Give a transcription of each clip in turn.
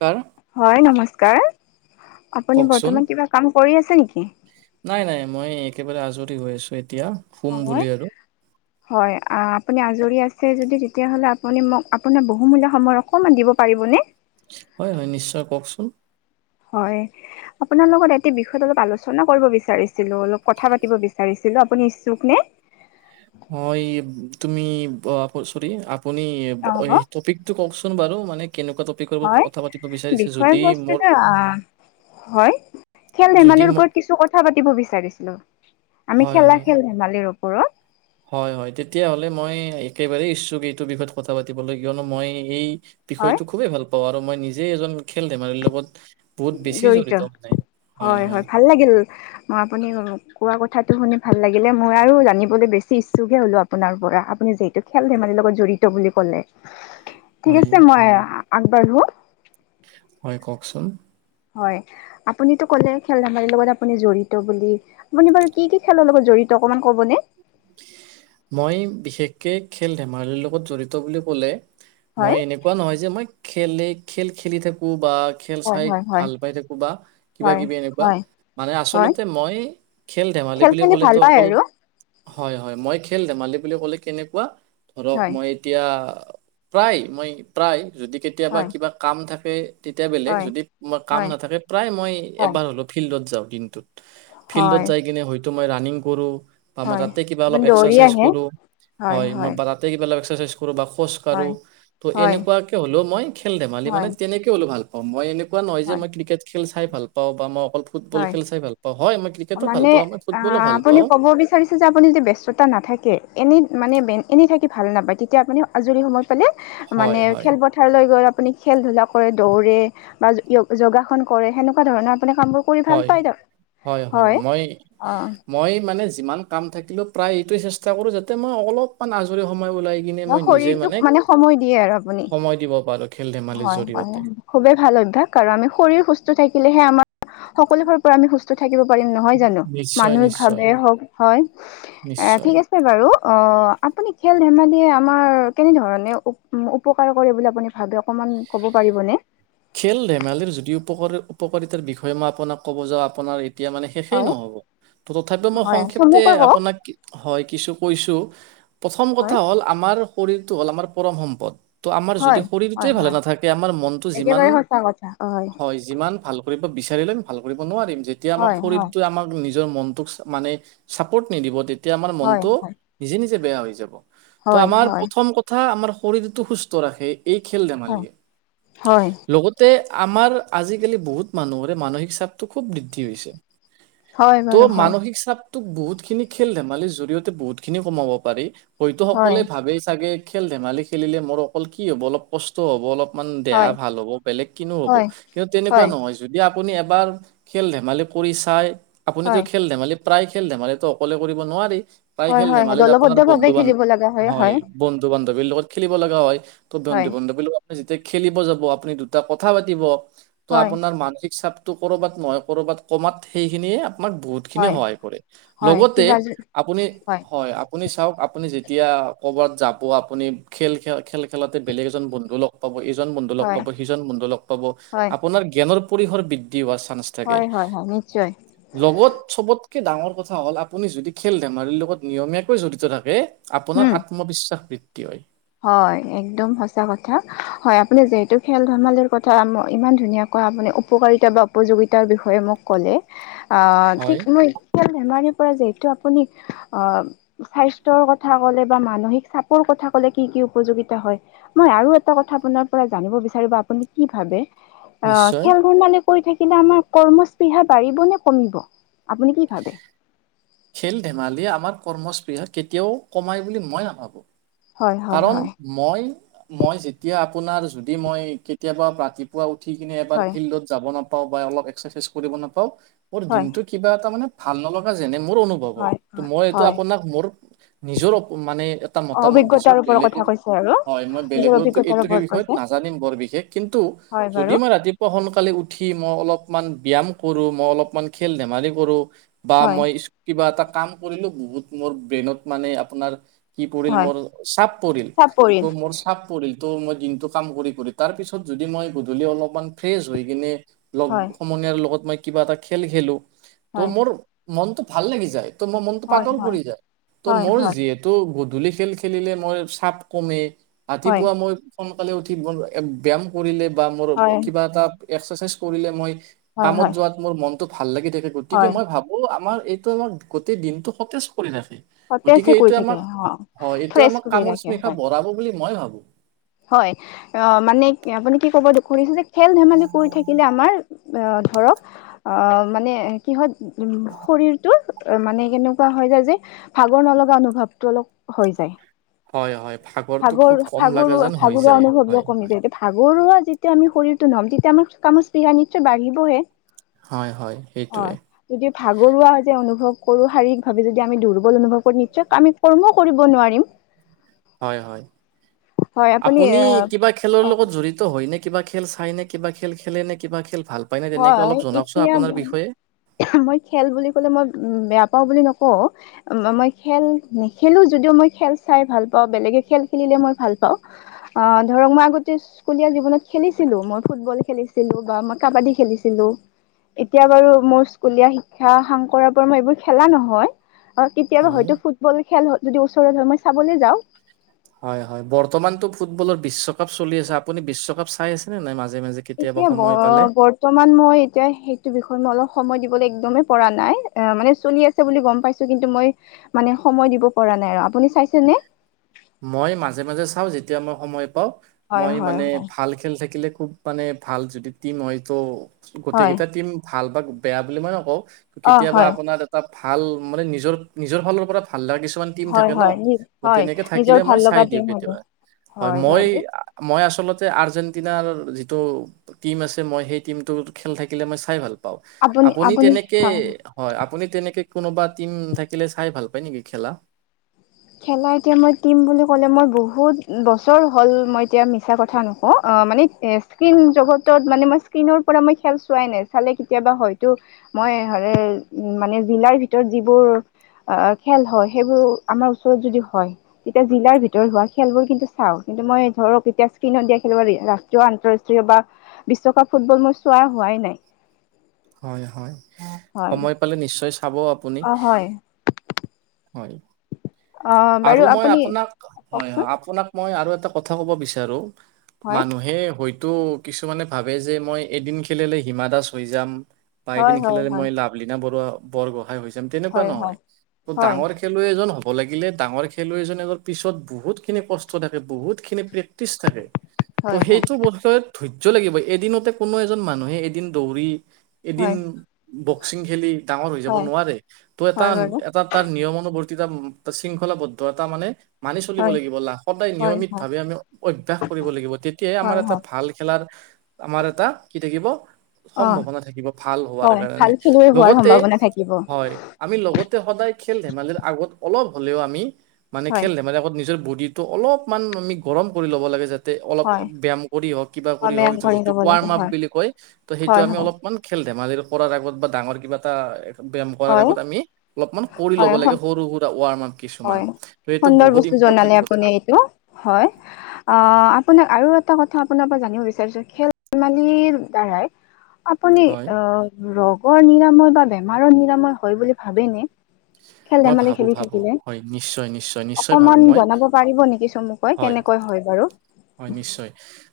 কাৰ হয় নমস্কাৰ আপুনি কওকচোন বৰ্তমান কিবা কাম কৰি আছে নেকি? নাই নাই মই একেবাৰে আজৰি হৈ আছোঁ হয় হয় আপুনি আজি আজৰি আছে যদি তেতিয়'লে আপুনি মোক আপোনাৰ বহুমূলীয়া সময় অকণমান দিব পাৰিবনে? হয় হয় নিশ্চয় কওকচোন। হয় আপোনাৰ লগত এটি বিষয়ত অলপ আলোচনা কৰিব বিচাৰিছিলোঁ অলপ কথা পাতিব বিচাৰিছিলোঁ। আপুনি ইচ্ছুক নে? হয় তুমি আ, চৰি আপুনি অ হ'ব। টপিকটো কওকচোন। চোন বাৰু মানে কেনেকুৱা টপিকৰ হয় কথা পাতিব বিচাৰিছে বিষয় যদি বস্তুটো মোৰ আহ হয় খেল যদি ধেমালিৰ মোক ওপৰত কিছু কথা পাতিব বিচাৰিছিলোঁ। আমি হয় খেলা হয় খেল ধেমালিৰ ওপৰত। হয় হয় তেতিয়াহলে মই একেবাৰেই ইচ্ছুক, এইটো বিষয়ত কথা পাতিবলৈ কিয়নো মই এই হয় বিষয়টো খুবেই ভাল পাওঁ আৰু মই নিজেই এজন খেল ধেমালিৰ লগত জড়িত হয় হয় ভাল লাগিল মই আপুনি কোৱা কথাটো শুনি ভাল লাগিলে, মই আৰু জানিবলৈ বেছি ইচ্ছুকহে হ'লোঁ আপোনাৰ পৰা, আপুনি যিহেতু খেল ধেমালিৰ লগত জড়িত বুলি কয় কলে ঠিক হয় আছে মই আগবাঢ়ো। হয় কওকচোন। হয় আপুনিতো ক'লে খেল ধেমালিৰ লগত আপুনি জড়িত বুলি, আপুনি বাৰু কি কি খেলৰ লগত জড়িত অকণমান ক'ব নে? মই বিশেষকে খেল ধেমালিৰ লগত জড়িত বুলি ক'লে হয় মই এনেকুৱা নহয় যে মই খেলে খেল খেলি থাকো বা খেল হয় চাই হয় হয় ভাল পাই থাকো বা কিবা হয় কিবি এনেকুৱা হয় মানে হয় আচলতে মই খেল ধেমালি বুলি খেলি ভাল ক'লেতো পায় অকল আৰু হয় হয় মই খেল ধেমালি বুলি ক'লে কেনেকুৱা ধৰক হয় মই এতিয়া প্ৰায় মই প্ৰায় যদি কেতিয়াবা হয় কিবা কাম থাকে তেতিয়া বেলেগ হয় যদি মই কাম হয় নাথাকে, প্ৰায় মই হয় এবাৰ হ'লেও ফিল্ডত যাওঁ দিনটোত। ফিল্ডত হয় যাই কিনে হয়তো মই ৰানিং কৰোঁ বা মই হয় তাতে কিবা অলপ আপুনি দৌৰি এক্সাৰচাইজ আহে কৰো, হয় মই বা তাতে কিবা অলপ এক্সাৰচাইজ কৰোঁ বা খোজ হয় কৰোঁ তো হয় এনেকুৱাকে হ'লেও মই খেল ধমালি হয় মানে তেনেকে হ'লেও ভাল অ, মই এনেকুৱা নহয় যে হয় মই ক্ৰিকেট খেল চাই ভাল পাওঁ বা মই অকল ফুটবল হয় খেল চাই ভাল পাওঁ হয় মই ক্ৰিকেটো ভাল মানে পাওঁ, মই ফুটবলো আহ ভাল আপুনি পাওঁ। ক'ব বিচাৰিছে যে আপুনি যদি ব্যস্তা নাথাকে, এনে মানে এনেই থাকি ভাল নাপায় তেতিয়া আপুনি আজৰি সময়ত পালে মানে হয় হয় খেলপথাৰলৈ গ'ল আপুনি খেল ধুলা কৰে দৌৰে বা [unintelligible] যোগাসন কৰে সেনেকুৱা ধৰণৰ আপোনাৰ কামবোৰ কৰি ভাল হয় পাই হয় হয়, অ মই-মই মানে যিমান কাম থাকিলেও প্ৰায় এইটোৱে চেষ্টা কৰোঁ যাতে মই অলপমান আজৰি সময় ওলাই কিনে ন মই নিজে শৰীৰটোক মানে সময় দিয়ে আৰু আপুনি। সময় দিব পাৰোঁ খেল ধেমালিৰ হয় হয় জৰিয়তে খুবেই ভাল অভ্যাস আৰু আমি শৰি সুস্থ থাকিলেহে আমাৰ সকলো ফালৰ পৰা আমি সুস্থ থাকিব পাৰিম নহয় জানো, নিশ্চয় মানসিক নিশ্চয় ভাৱে হওক হয়। অ', নিশ্চয় ঠিক আছে বাৰু অ, আপুনি খেল ধেমালি আমাৰ কেনেধৰণে উপকাৰ কৰে বুলি আপুনি ভাবে অকমান ক'ব পাৰিবনে? খেল ধেমালিৰ যদি উপ উপকাৰিতাৰ বিষয়ে মই আপোনাক ক'ব যাওঁ আপোনাৰ তেতিয়া মানে শেষেই হয় নহব ত' তথাপিও মই হয় সংক্ষেপ্তে চমুকৈ কওক আপোনাক হয় কিছু কৈছোঁ প্ৰথম হয় কথা হ'ল আমাৰ শৰীৰটো হ'ল আমাৰ পৰম সম্পদ। ত' আমাৰ যদি হয় হয় শৰীৰটোৱে ভালে হয় নাথাকে আমাৰ মনটো যিমান একেবাৰে সঁচা কথা হয় যিমান ভাল কৰিব বিচাৰিলে আমি ভাল কৰিব নোৱাৰিম যেতিয়া আমাক হয় হয় শৰীৰটোৱে আমাক নি নিজৰ মনটোক মানে চাপৰ্ট নিদিব তেতিয়া আমাৰ হয় মনটো হয় নিজে নিজে বেয়া হৈ যাব। ত' হয় আমাৰ হয় প্ৰথম কথা আমাৰ শৰীৰটো সুস্থ ৰাখে এই খেল ধেমালিয়ে। হয় হয় লগতে আমাৰ আজিকালি বহুত মানুহৰে মানসিক চাপটো খুব বৃদ্ধি হৈছে। হয় ত' বাৰু হয়। মানসিক চাপ ত বহুত খিনি খেল ধেমালিৰ জৰিয়তে বহুত খিনি কমাব পাৰি হয়তো হয় সকলে ভাবেই চাগে খেল ধেমালি খেলিলে মোৰ অকল কি হ'ব অলপ কষ্ট হ'ব অলপমান দেহা হয় ভাল হ'ব বেলেগ কিনো হ'ব হয় কিন্তু তেনেকুৱা হয় নহয় যদি আপুনি এবাৰ খেল-ধেমালি কৰি চাই আপুনিটো খেল-ধেমালি প্ৰায় খেল ধেমালিতো অকলে কৰিব নোৱাৰি। প্ৰায় হয় খেল হয় হয় ধেমালিত দলবদ্ধ আপোনাৰ ভাৱে খেলিব বন্ধু-বান্ধৱ লগা হয়, বন্ধু বান্ধৱীৰ লগত খেলিব লগা হয়, ত বন্ধু হয় বান্ধৱীৰ লগত যেতিয়া খেলিব যাব আপুনি দুটা কথা পাতিব ত হয় আপোনাৰ মানসিক চাপ তো ক'ৰবাত নহয় ক'ৰবাত কমাত সেইখিনিয়ে বহুতখিনি হয় সহায় কৰে। হয় লগতে কিবা আপুনি হয়, আপুনি চাওক আপুনি যে তিয়া কৰ'বাত যাব আপুনি খেল, খেল, খেল, খেলাতে বেলেগ এজন বন্ধু লগ পাব, এইজন বন্ধু লগ হয় পাব সিজন বন্ধু লগ পাব, হয় আপোনাৰ জ্ঞানৰ পৰিসৰ বৃ দ্ধি হোৱা চাঞ্চ থাকে। হয় হয় হয় নিশ্চয় লগত চবত কে ডাঙৰ কথা হ'ল, আপুনি যদি খেল ধেমালিৰ লগত নিয়মীয়াকৈ জড়িত থাকে আপোনাৰ উম আত্মবিশ্বাস বৃদ্ধি হয়। হয়, এক্দম সচাঁ কথা। হয় আপুনি যিহেতু খেল-ধেমালিৰ কথা ইমান ধুনীয়া ক আপুনি উপকাৰিতা বা উপযোগিতাৰ বিষয়ে মোক ক'লে অ', ঠিক হয় মই এতিয়া নেমাৰিম যিহেতু আপুনি অ', স্বাস্থ্যৰ কথা ক'লে বা মানহিক চাপৰ কথা কলে কি কি উপযোগিতা হয়, মই আৰু এটা কথা আপোনাৰ পৰা জানিব বিচাৰো বা আপুনি কি ভাবে? অ', নিশ্চয় খেল-ধেমালি কৰি থাকিলে আমাৰ কৰ্মস্পৃহা বাঢ়িব নে কমিব? আপুনি কি ভাবে? খেল-ধেমালিয়ে আমাৰ কৰ্মস্পৃহা কেতিয়াও কমায় বুলি মই নাভাবোঁ। হয় হয় কাৰণ হয় মই, মই যেতিয়া আপোনাৰ যদি মই কেতিয়াবা ৰাতিপুৱা উ উঠি কিনে এবাৰ হয় ফিল্ডত যাব নাপাওঁ, বা অলপ এক্সাৰচাইজ কৰিব নাপাওঁ, মোৰ হয় দিনটো কিবা এটা মানে ভাল নলগা যেনে মোৰ অনুভৱ হয়। ত মই এইটো হয় আপোনাক মোৰ নিজৰ মানে এটা মতামত দিছো। কৰ কথা বেলেগৰ কৈছে? আৰু হয়, মই নিজৰ বেলেগৰ অভিজ্ঞতাৰ এইটোহে ওপৰত বিষয়ত কৈছে নাজানিম বৰ বিশেষ। কিন্তু, হয় যদি বাৰু মই ৰাতিপুৱা সোনকালে উঠি মই অলপমান ব্যাম কৰো, মই অলপমান খেল-ধেমালি কৰো, বা হয় মই ইচ কিবা এটা কাম কৰিলো বহুত মোৰ ব্ৰেইনত মানে আপোনাৰ কি পৰিল হয় মোৰ চাপ পৰিল, ত' চাপৰিত মোৰ চাপ পৰিল। ত, মই দিনটো কাম কৰি কৰি তাৰ পিছত যদি মই গধূলি অলপমান ফ্ৰেচ হৈ কিনে হয় লগ-সমনীয়াৰ লগত মই কিবা এটা খেল খেলো ত' হয় মোৰ মনটো ভাল লাগি যায়। ত' মোৰ মনটো হয় পাতল হয় কৰি যায়। ত' হয় মোৰ হয় যিহেতু গধূলি খেল খেলিলে মই চাপ কমে, হয় ৰাতিপুৱা মই সোনকালে উঠি ব্যাম কৰিলে বা মোৰ হয় কিবা এটা এক্সাৰচাইজ কৰিলে মই হয় কামত হয় যোৱাত মোৰ মন ভাল লাগি থাকে, গতিকে হয় মই ভাবোঁ আমাৰ এইটো আমাৰ গটেই দিনটো সতেজ গতিকে সতেজে কৰি এইটো থাকে আমাক অ হয় এইটো ফ্ৰেছ আমাক কৰি কামৰ ৰাখে স্পৃহা হয় বঢ়াব বুলি মই ভাবো। হয় অ মানে আপুনি কি ক'ব খুজিছে যে খেল ধেমালি কৰি থাকিলে আমাৰ অ', ধৰক অ', মানে কিহত উম, শৰীৰটোৰ মানে কেনেকুৱা হৈ যায় যে, ভাগৰ নলগা অনুভাৱটো অলপ হৈ যায়। হয়, হয়। ভাগৰটো ভাগৰ খুব কম লগা ভাগৰুৱা যেন হৈ ভাগৰুৱা যায় অনুভৱ হয় কমি হয় যায়, ভাগৰুৱা যেতিয়া আমি শৰীৰটো ন'ম তেতিয়া আমাৰ কামৰ স্পৃহা নিশ্চয় বাঢ়িবহে। হয় হয় হয়, সেইটোৱে যদি ভাগৰুৱা যে অনুভৱ কৰোঁ, শাৰীৰিক ভাৱে যদি আমি দুৰ্বল অনুভৱ কৰো নিশ্চয় আমি কৰ্ম কৰিব নোৱাৰিম। এ হয়। আপুনি কিবা খেলৰ অ লগত জড়িত হয় নে? কিবা খেল চাই নে? কিবা খেল খেলে নে? কিবা খেল ভাল পায় নে তেনেকে হয়, অলপ জনাওকচোন এতিয়া ম আপোনাৰ বিষয়ে মই খেল বুলি কলে মই বেয়া পাও বুলি নক অ, মই খেল নেখেলো যদিও মই খেল চাই ভাল পাও বেলেগে খেল খেলিলে মই ভাল অ - অ, ধৰক মই আগতে স্কুলীয়া জীৱনত খেলিছিলো। মই ফুটবল খেলিছিলো বা মই কাবাডী খেলিছিলো। এতিয়া বাৰু মোৰ স্কুলীয়া শিক্ষা সাং কৰা পৰা মই এইবোৰ খেলা নহয়। অ, কেতিয়াবা হয় হয়তো ফুটবল খেল যদি ওচৰত হয় মই চাবলৈ যাও। হয় - হয় বৰ্তমানতটো ফুটবলৰ বিশ্বকাপ চলি আছে আপুনি বিশ্বকাপ চাই আছে নে নাই মাজ এতিয়া ব বৰ্তমান মই এতিয়া সেইটো বিষয়ত মই অলপ সময় দিবলৈ একদমে পৰা নাই অ, মানে চলি আছে বুলি গম পাইছো কিন্তু মই মানে সময় দিব পৰা নাই আৰু আপুনি চাইছেনে? মই মাজে - মাজে চাও যেতিয়া মই সময় পাও হয় মই হয় মানে হয় ভাল খেল থাকিলে। খুব মানে ভাল যদি টীম হয় তো হয় গোটেইকেইটা টীম ভাল বা বেয়া বুলি মই নকও অ কেতিয়াবা হয় আপোনাৰ এটা ভাল মানে নিজৰ নিজৰ ফালৰ পৰা ভাল ভাললগা কিছুমান টিম হয় থাকে ন হয় হয় তেনেকে থাকে নিজৰ ভাল মই চাই লগা দিও টিম হব কেতিয়াবা হয় মই বাৰু আৰ্জন আৰ্জেণ্টিনাৰ যিটো টিম আছে মই সেই টীমটো খেল থাকিলে মই চাই ভাল পাও আপুনি তেনেকে হয় আপুনি তেনেকে কোনোবা টিম থাকিলে চাই ভাল পায় নেকি খেলা? খেলা এতিয়া মই টিম বুলি কলে মই বহুত বছৰ হল মই এতিয়া মিছা কথা নক অ, অ, মানে স্কিন জগতত মানে মই স্কিনৰ পৰা খেল চোৱাই নাই চালে কেতিয়াবা হয়তো মই হ'লে মানে জিলাৰ ভিতৰত যিবোৰ খেল হয় সেইবোৰ আমাৰ ও যদি হয় তেতিয়া জিলাৰ ভিতৰত হোৱা খেলবোৰ কিন্তু চাও কিন্তু মই ধৰক এতিয়া স্ক্ৰীণত দিয়া খেলবোৰ ৰাষ্ট্ৰীয় আন্তৰাষ্ট্ৰীয় বা বিশ্বকাপ ফুটবল মই চোৱা হোৱাই নাই। হয় - হয় হয় সময় পালে নিশ্চয় চাব আপুনি। অ হয় হয় অ বাৰু আৰু মই আপুনি আপোনাক হয় - হয় কওকচোন আপোনাক মই আৰু এটা কথা ক'ব বিচাৰো হয় মানুহে হয় টো কিছুমানে ভাবে যে মই এদিন খেলিলে হিমা দাস হৈ যাম। হয় বাইকিন খেলে হয় হয় মই লাভলিনা বৰুৱা বৰগ সহায় হৈছে তেনেকুৱা হয় হয় নহয় ত হয় ডাঙৰ খেলুৱৈ এজন হ'ব হ'ব লাগিলে ডাঙৰ খেলুৱৈ এ পিছত বহুতখিনি কষ্ট থাকে বহুতখিনি প্ৰে ত্ৰিশ থাকে ত' হয় হয় সেইটো বছত ধৈৰ্য্য লাগিব এদিনতে কোনো এজন মানুহে এদিন দৌৰি এদিন হয় বক্সিং খেলি ডাঙৰ হৈ যাব হয় নোৱাৰে ত' এটা হয় বাৰু এটা তাৰ নিয়মুবৰ্ত শৃংখলাবদ্ধ এটা মানে মানি চলিব হয় লাগিব লা সদায় হয় হয় নিয়মিতভাৱে আমি অভ্যাস কৰিব লাগিব তেতিয়াই আমাৰ হয় এটা হয় ভাল খেলাৰ আমাৰ এটা কি থাকিব অ সম্ভাৱনা থাকিব। ভাল হোৱাৰ হয় ভাল কাৰণে খেলুৱৈ হোৱাৰ লগতে সম্ভাৱনা থাকিব হয় আমি আগতে সদায় খেল ধেমালিৰ আগত অলপ হলেও আমি মানে হয় খেল ধেমালিৰ আগত নিজৰ বু দিটো অলপমান আমি গৰম কৰি ল'ব লাগে যাতে অলপ হয় ব্যয়াম কৰি হওক কিবা অ কৰি হওক ব্যায়াম যিটো ল'ব ৱাৰ্ম লাগে আপ হয় বুলি কয় ত সেইটো হয় আমি হয় অলপমান ধেমালি কৰাৰ আগত বা ডাঙৰ কিবা এটা ব্যয়াম কৰাৰ হয় আগত আমি অলপমান কৰি ল'ব হয় লাগে হয় সৰু সুৰা ৱাৰ মাপ হয় সুন্দৰ বস্তু জনালে কথা আপুনি এইটো হয়। আপোনাক আৰু এটা কথা আপোনাৰ পৰা জানিব বিচাৰছো খেল ধমালিৰ দ্বাৰাই আপুনি হয় অ, ৰোগৰ নিৰাময় বা বেমাৰৰ নিৰাময় হয় বুলি ভাবেনে খেল মই ধেমালি ভাবো খেলি ভাবো থাকিলে। হয় নিশ্চয় নিশ্চয় নিশ্চয় ভাবো অকমান মই জনাব পাৰিব নেকি চমুকৈ হয় কেনেকৈ হয় বাৰু। হয় নিশ্চয়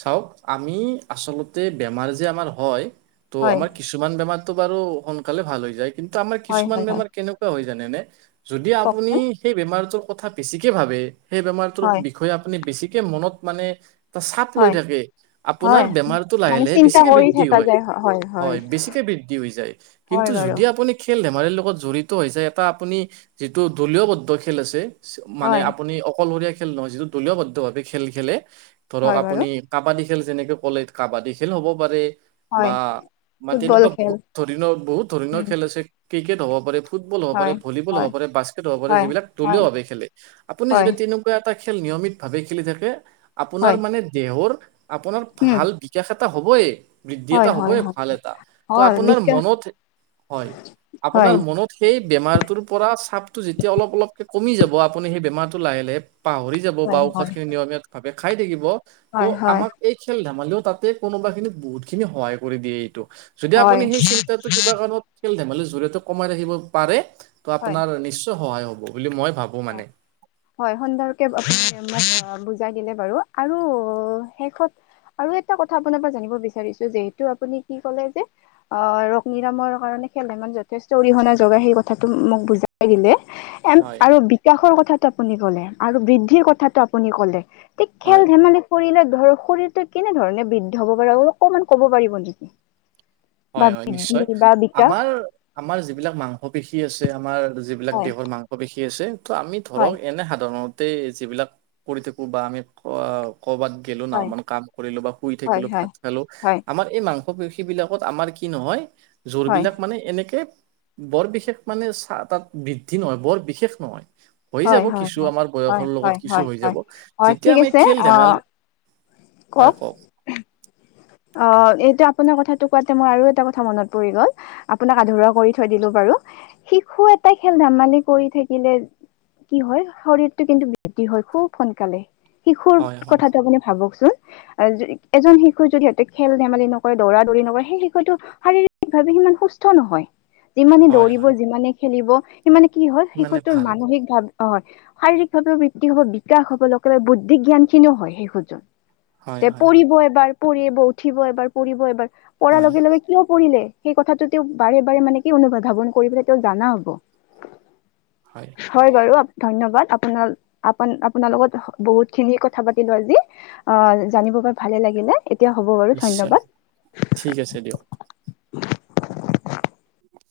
চাওক আমি আচলতে বেমাৰ যে আমাৰ হয় ত, হয় আমাৰ কিছুমান বেমাৰতটো বাৰু সোনকালে ভাল হৈ যায় কিন্তু আমাৰ হয় কিছুমান হয় বেমাৰ কেনেকুৱা হৈ যায় জানে নে যদি আপুনি কওকচোন সেই বেমাৰটোৰ কথা বেছিকে ভাবে সেই বেমাৰটোৰ হয় বিষয়ে আপুনি বেছিকে মনত মানে এ চাপ লৈ হয় থাকে আপোনাৰ হয় বেমাৰতটো লাহে মানে লাহে চিন্তা বেছিকে কৰি বৃদ্ধি থকা হয় যায় হয় বেছিকে বৃদ্ধি হৈ যায় হয় কিন্তু বাৰু যদি আপুনি খেল ধেমাল আমাৰ লগত জড়িত হৈ হৈছে এটা আপুনি যিটো দলীয়বদ্ধ খেল আছে মানে হয় আপুনি অকলশৰীয়া খেল নহয় যিটো দলীয়বদ্ধ ভাৱে খেল খেলে ধৰক হয় বাৰু আপুনি কাবাডী খেল যেনেকে কলে কাবাডী খেল হ'ব পাৰে বা হয় হয় ফুটবল তেনেকুৱা খেল বহুত ধৰিণৰ বহুত ধৰণৰ উম খেল আছে ক্ৰিকেট হ'ব পাৰে ফুটবল হ'ব পাৰে হয় ভোলীবল হয় হবাৰে বাস্কেট হ'ব পাৰে হয় যিবিলাক দলীয় হয় ভাৱে খেলে আপুনি যদি হয় তেনেকুৱা এটা খেল নিয়মিত ভাৱে খেলি থাকে আপোনাৰ হয় মানে দেহৰ আপোনাৰ উম ভাল বিকাশ এটা হবই বৃদ্ধি হয় এটা হয় হ'বই হয় ভাল এটা ত হয় আপোনাৰ বিকাশ মনত হয় হয় আপোনাৰ মনত সেই বেমাৰটোৰ পৰা চাপতটো যেতিয়া অলপ অলপকে কমি যাব আপুনি সেই বেমাৰটো লাহে লাহে পাহৰি যাব বা হয় ঔষধ হয় খিনি নিয়মিত ভাৱে খাই থাকিব ত' হয় হয় আমাক এই খেল ধেমালিও তাতে কোনোবা খিনিত বহুত খিনি সহায় কৰি দিয়ে এইটো যদি হয় আপুনি সেই চিন্তাটো কিবা কাৰণত খেল ধেমালিৰ জৰিয়তে কমাই ৰাখিব পাৰে ত হয় আপোনাৰ নিশ্চয় সহায় হ'ব বুলি মই ভাবো মানে হয় সুন্দৰকে [unintelligible] আ বুজাই দিলে বাৰু আৰু শেষত আৰু এটা কথা আপোনাৰ পৰা জানিব বিচাৰিছো যিহেতু আপুনি কি কলে যে আহ [unintelligible] ৰগ্নিৰামৰ কাৰণে এনে খেল ধেমালি যথেষ্ট অৰিহণা জগাই সেই কথাটো মোক বুজাই দিলে এম হয় আৰু বিকাশৰ কথাটো আপুনি কলে আৰু বৃদ্ধিৰ কথাটো আপুনি ক'লে হয় খেল ধেমালি কৰিলে ধৰক শৰীৰটো কেনে ধৰণে বৃদ্ধি হব পাৰে অকমান কব পাৰিব নেকি হয় বা হয় বৃদ্ধি নিশ্চয় বা বিকাশ আমাৰ আমাৰ যিবিলাক মাংস পেশী আছে আমাৰ যিবিলাক হয় দেহৰ মাংস পেশী আছে ত' আমি ধৰক হয় এনে সাধাৰণতে তে যিবিলাক কৰি থাকোঁ বা আমি কৰ'বাত গেলো না [unintelligible] হয় মান কাম কৰিলো বা শুই হয় থাকিলো হয় ভাত খালো হয় আমাৰ এই মাংস পেষী বিলাক আমাৰ কি নহয় জোৰ হয় বিলাক মানে এনেকে বৰ বিশেষ মানে চা তাত বৃদ্ধি নহয় বৰ বিশেষ নহয় হৈ হয় যাব হয় কিছু হয় আমাৰ হয় বয়সৰ হয় লগত কিছু হয় হৈ হয় যাব হয় যেতিয়া ঠিক আমি আছে খেল আহ ধেমালি হয় [unintelligible] অ এইটো আপোনাৰ কথাটো কোৱাতে মই আৰু এটা কথা মনত পৰি গল আপোনাক আধৰুৱা কৰি থৈ দিলো বাৰু শিশু এটা খেল ধেমালি কৰি থাকিলে কি হয় শৰীৰটো কিন্তু বৃদ্ধি হয় খুব সোনকালে শিশুৰ হয় হয় কথাটো আপুনি ভাবকচোন এজন শিশু যদি খেল ধেমালি নকৰে দৌৰা দৌৰি নকৰে সেই শিশুটো শাৰীৰিক ভাৱে সিমান সুস্থ নহয় যিমানে হয় দৌৰিব হয় যিমানে খেলিব সিমানে কি হয় মানে শিশুটোৰ ভাল মানসিক ভাৱে অ হয় শাৰীৰিকভাৱেও বৃদ্ধি হব বিকাশ হব লগতে বুদ্ধি জ্ঞান খিনিও হয় [unintelligible] হয় যে হয় পৰিব এবাৰ পৰিব উঠিব এবাৰ পৰিব এবাৰ পৰাৰ হয় লগে লগে কিয় পৰিলে সেই কথাটো তেওঁক বাৰে বাৰে মানে কি অনু- ধাৱন কৰি পেলাই তেওঁ জানা হ'ব হয় বাৰু ধন্যবাদ আপোনাৰ আপ আপোনাৰ লগত বহুত খিনি কথা পাতিলো আজি অ জানিব প ভালে লাগে লাগিলে এতিয়া হ'ব বাৰু নিশ্চয় ঠিক আছে দিয়ক ধন্যবাদ [inaudible]